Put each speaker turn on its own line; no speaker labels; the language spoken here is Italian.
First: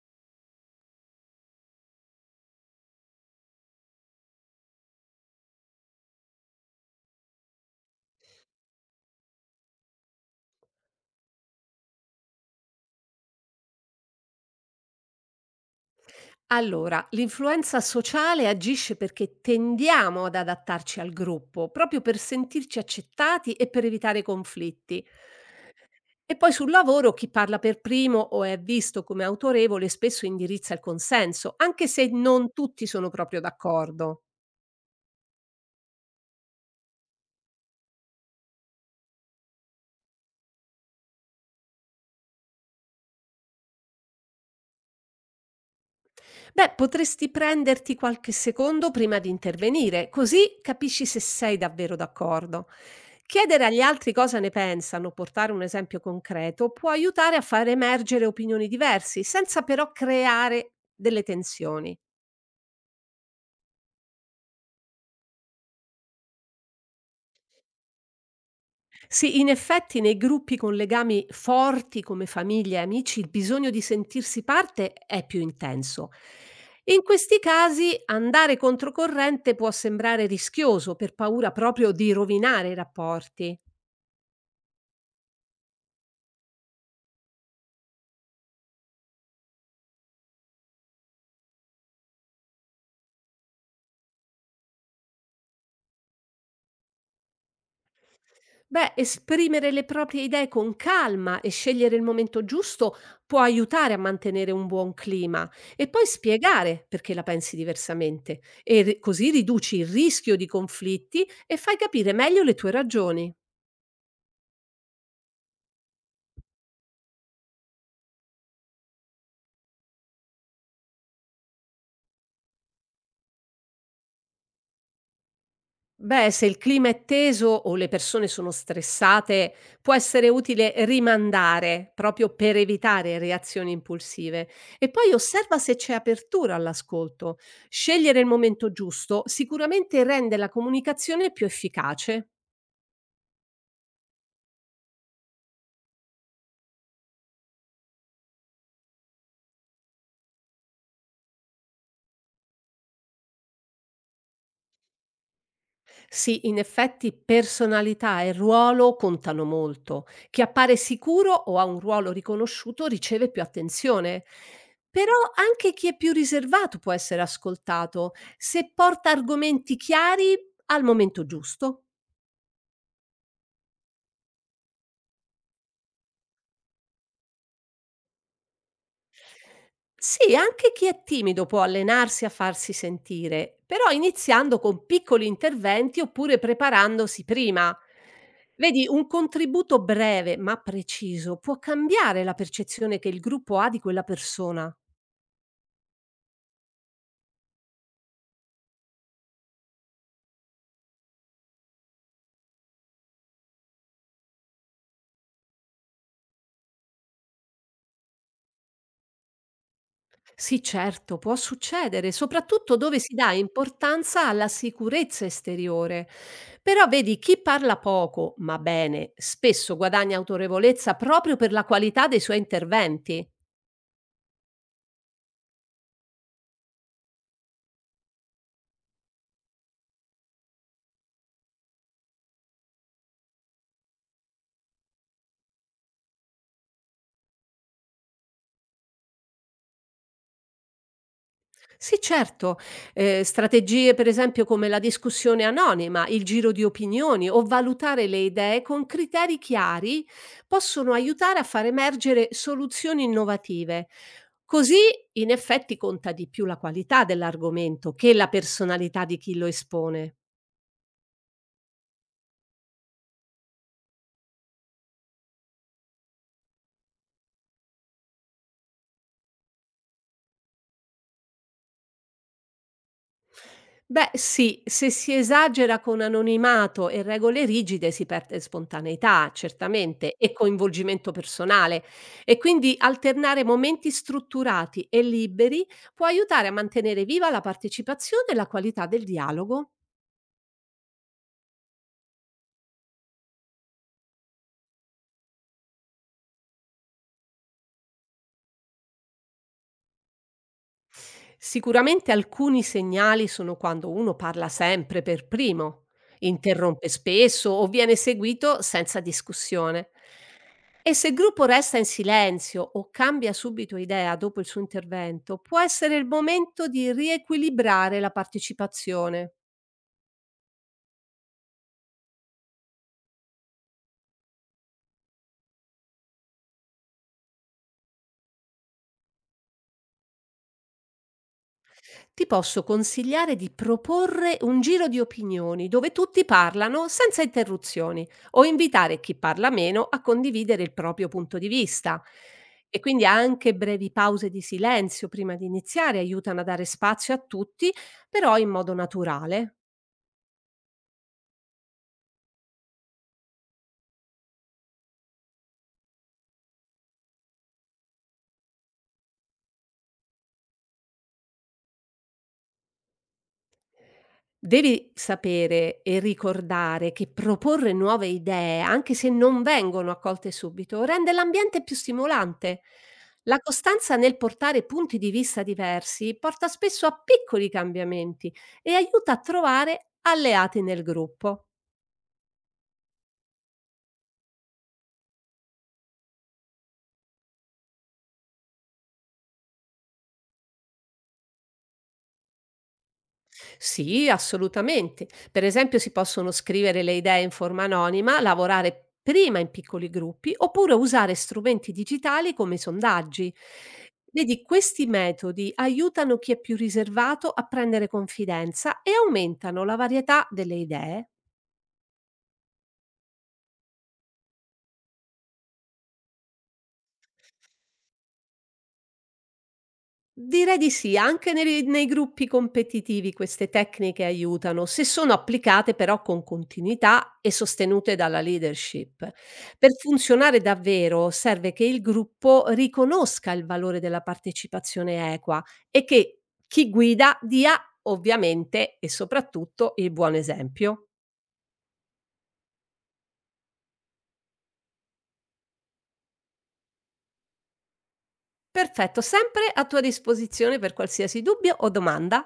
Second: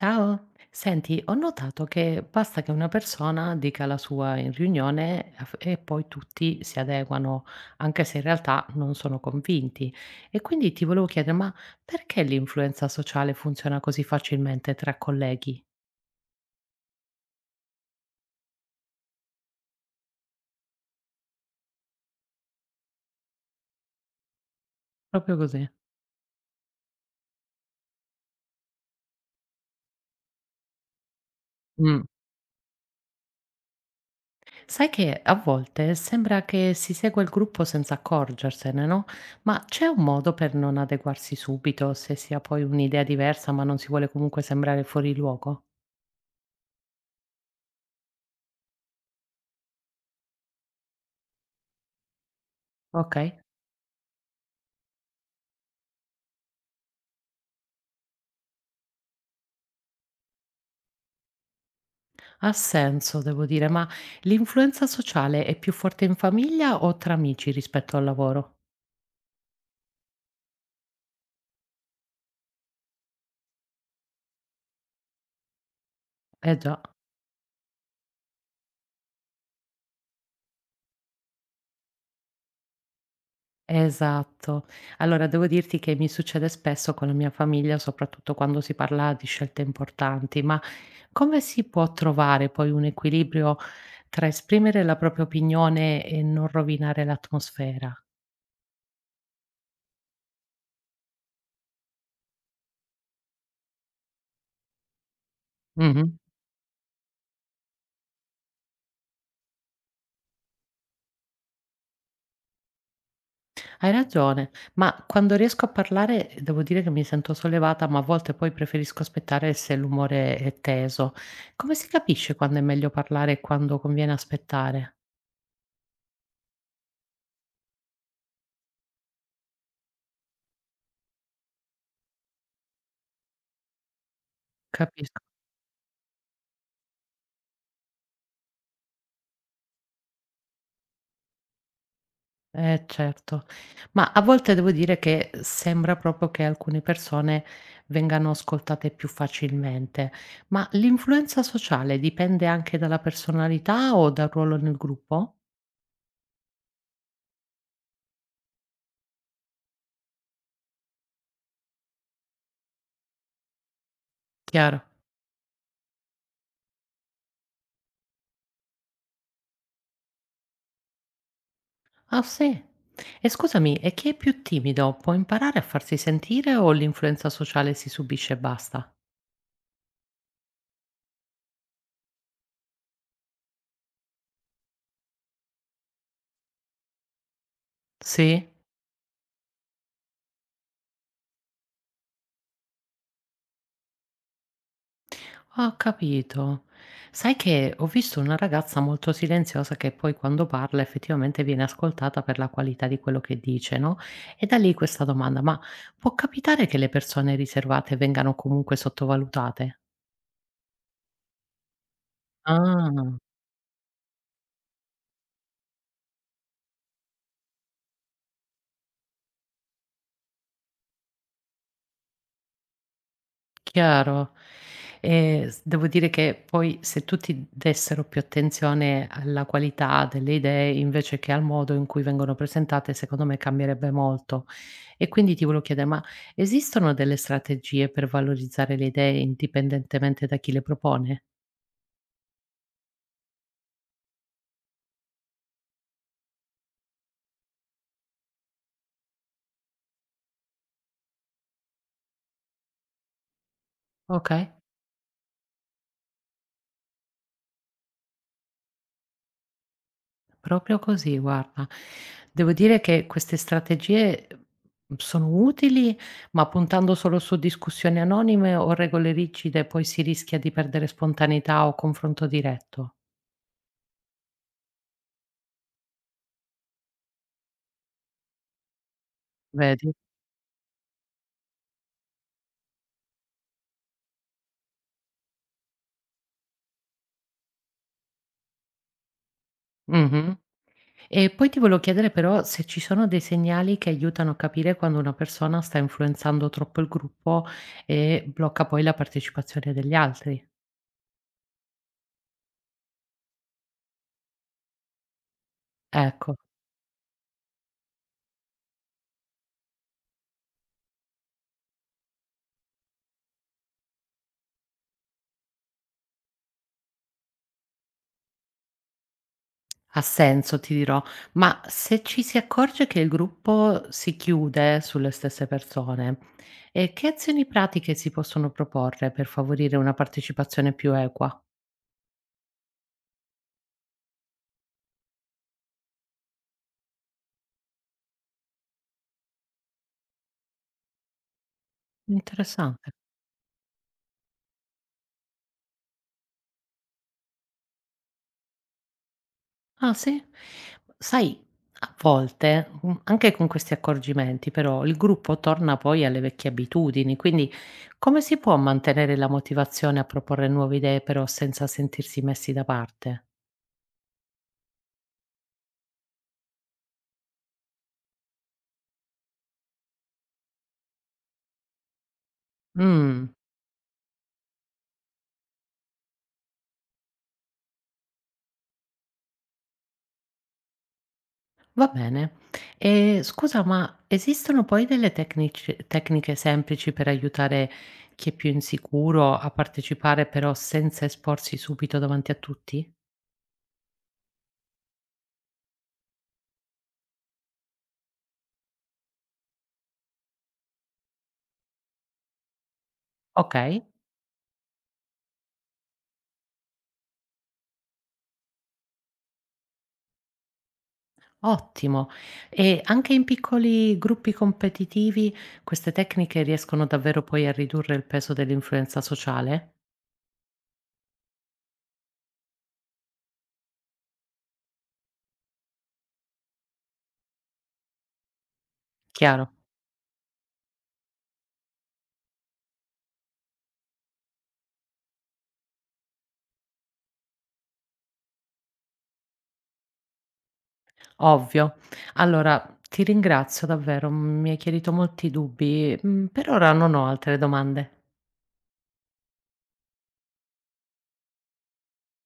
Ciao, senti, ho notato che basta che una persona dica la sua in riunione e poi tutti si adeguano, anche se in realtà non sono convinti. E quindi ti volevo chiedere, ma perché l'influenza sociale funziona così facilmente tra colleghi?
Allora, l'influenza sociale agisce perché tendiamo ad adattarci al gruppo, proprio per sentirci accettati e per evitare conflitti.
Proprio così.
E poi sul lavoro chi parla per primo o è visto come autorevole spesso indirizza il consenso, anche
Mm.
se non tutti sono proprio d'accordo.
Sai che a volte sembra che si segua il gruppo senza accorgersene, no? Ma c'è un modo per non adeguarsi subito se si ha poi un'idea diversa, ma non si vuole comunque sembrare fuori luogo?
Beh, potresti prenderti qualche secondo prima di intervenire, così capisci se sei davvero d'accordo.
Ok?
Chiedere agli altri cosa ne pensano, portare un esempio concreto, può aiutare a far emergere opinioni diverse, senza però creare delle tensioni.
Ha senso, devo dire, ma l'influenza sociale è più forte in famiglia o tra amici rispetto al lavoro?
Sì, in effetti nei gruppi con legami forti come famiglia e amici il bisogno di sentirsi parte è più intenso.
Eh già,
In questi casi andare controcorrente può sembrare rischioso per paura proprio di rovinare i rapporti.
esatto. Allora, devo dirti che mi succede spesso con la mia famiglia, soprattutto quando si parla di scelte importanti, ma come si può trovare poi un equilibrio tra esprimere la propria opinione e non rovinare l'atmosfera?
Beh, esprimere le proprie idee con calma e scegliere il momento giusto può aiutare a mantenere un buon clima e poi
Mhm.
spiegare perché la pensi diversamente e così riduci il rischio di conflitti e fai capire meglio le tue ragioni.
Hai ragione, ma quando riesco a parlare devo dire che mi sento sollevata, ma a volte poi preferisco aspettare se l'umore è teso. Come si capisce quando è meglio parlare e quando conviene aspettare?
Beh, se il clima è teso o le persone sono stressate, può essere utile rimandare proprio per evitare reazioni impulsive. E poi
Capisco.
osserva se c'è apertura all'ascolto. Scegliere il momento giusto sicuramente rende la comunicazione più efficace.
Eh certo, ma a volte devo dire che sembra proprio che alcune persone vengano ascoltate più facilmente, ma l'influenza sociale dipende anche dalla personalità o dal ruolo nel gruppo?
Sì, in effetti personalità e ruolo contano molto. Chi appare sicuro o ha un ruolo riconosciuto riceve più attenzione.
Chiaro.
Però anche chi è più riservato può essere ascoltato se porta argomenti chiari al momento giusto.
Ah sì? E scusami, e chi è più timido può imparare a farsi sentire o l'influenza sociale si subisce e basta?
Sì, anche chi è timido può allenarsi a farsi sentire, però iniziando con piccoli interventi oppure preparandosi prima.
Sì?
Vedi, un contributo breve ma preciso può cambiare la percezione che il gruppo ha di quella persona.
Ho capito. Sai che ho visto una ragazza molto silenziosa che poi quando parla effettivamente viene ascoltata per la qualità di quello che dice, no? E da lì questa domanda, ma può capitare che le persone riservate vengano comunque sottovalutate?
Sì, certo, può succedere, soprattutto dove si
Ah.
dà importanza alla sicurezza esteriore. Però vedi, chi parla poco, ma bene, spesso guadagna autorevolezza proprio per la qualità dei suoi interventi.
Chiaro. S devo dire che poi se tutti dessero più attenzione alla qualità delle idee invece che al modo in cui vengono presentate, secondo me cambierebbe molto. E quindi ti volevo chiedere, ma esistono delle strategie per valorizzare le idee indipendentemente da chi le propone?
Sì, certo. Strategie per esempio come la discussione anonima, il giro di opinioni o valutare le idee con criteri chiari possono aiutare a far emergere soluzioni innovative.
Okay.
Così in effetti conta di più la qualità dell'argomento che la personalità di chi lo espone.
Proprio così, guarda. Devo dire che queste strategie, sono utili, ma puntando solo su discussioni anonime o regole rigide poi si rischia di perdere spontaneità o confronto diretto,
Beh, sì, se si esagera con anonimato e regole rigide si perde spontaneità,
vedi?
certamente, e coinvolgimento personale. E quindi alternare momenti strutturati e liberi può aiutare a mantenere viva la partecipazione e la qualità del dialogo.
Mh-mh. E poi ti volevo chiedere però se ci sono dei segnali che aiutano a capire quando una persona sta influenzando troppo il gruppo e blocca poi la partecipazione degli altri.
Sicuramente alcuni segnali sono quando uno parla sempre per primo,
Ecco.
interrompe spesso o viene seguito senza discussione. E se il gruppo resta in silenzio o cambia subito idea dopo il suo intervento, può essere il momento di riequilibrare la partecipazione.
Ha senso, ti dirò. Ma se ci si accorge che il gruppo si chiude sulle stesse persone, che azioni pratiche si possono proporre per favorire una partecipazione più equa?
Ti posso consigliare di proporre un giro di opinioni dove tutti parlano senza interruzioni o invitare chi parla meno a condividere il proprio punto di vista. E
Interessante.
quindi anche brevi pause di silenzio prima di iniziare aiutano a dare spazio a tutti, però in modo naturale.
Ah sì? Sai, a volte, anche con questi accorgimenti però, il gruppo torna poi alle vecchie abitudini, quindi come si può mantenere la motivazione a proporre nuove idee però senza sentirsi messi da parte?
Devi sapere e ricordare che proporre nuove idee, anche se non vengono accolte subito, rende l'ambiente più stimolante.
Mh.
La costanza nel portare punti di vista diversi porta spesso a piccoli cambiamenti e aiuta a trovare alleati nel gruppo.
Va bene. E scusa, ma esistono poi delle tecniche semplici per aiutare chi è più insicuro a partecipare, però senza esporsi subito davanti a tutti?
Sì, assolutamente. Per esempio, si possono scrivere le idee in forma anonima, lavorare prima in piccoli gruppi oppure usare strumenti digitali come i sondaggi.
Ok,
Vedi, questi metodi aiutano chi è più riservato a prendere confidenza e aumentano la varietà delle idee.
ottimo. E anche in piccoli gruppi competitivi queste tecniche riescono davvero poi a ridurre il peso dell'influenza sociale?
Direi di sì, anche nei gruppi competitivi queste tecniche aiutano, se sono applicate però con continuità e sostenute dalla leadership.
Chiaro,
Per funzionare davvero serve che il gruppo riconosca il valore della partecipazione equa e che chi guida dia ovviamente e soprattutto il buon esempio.
ovvio. Allora, ti ringrazio davvero, mi hai chiarito molti dubbi. Mm, per ora non ho altre domande.
Perfetto, sempre a tua disposizione per qualsiasi dubbio o domanda.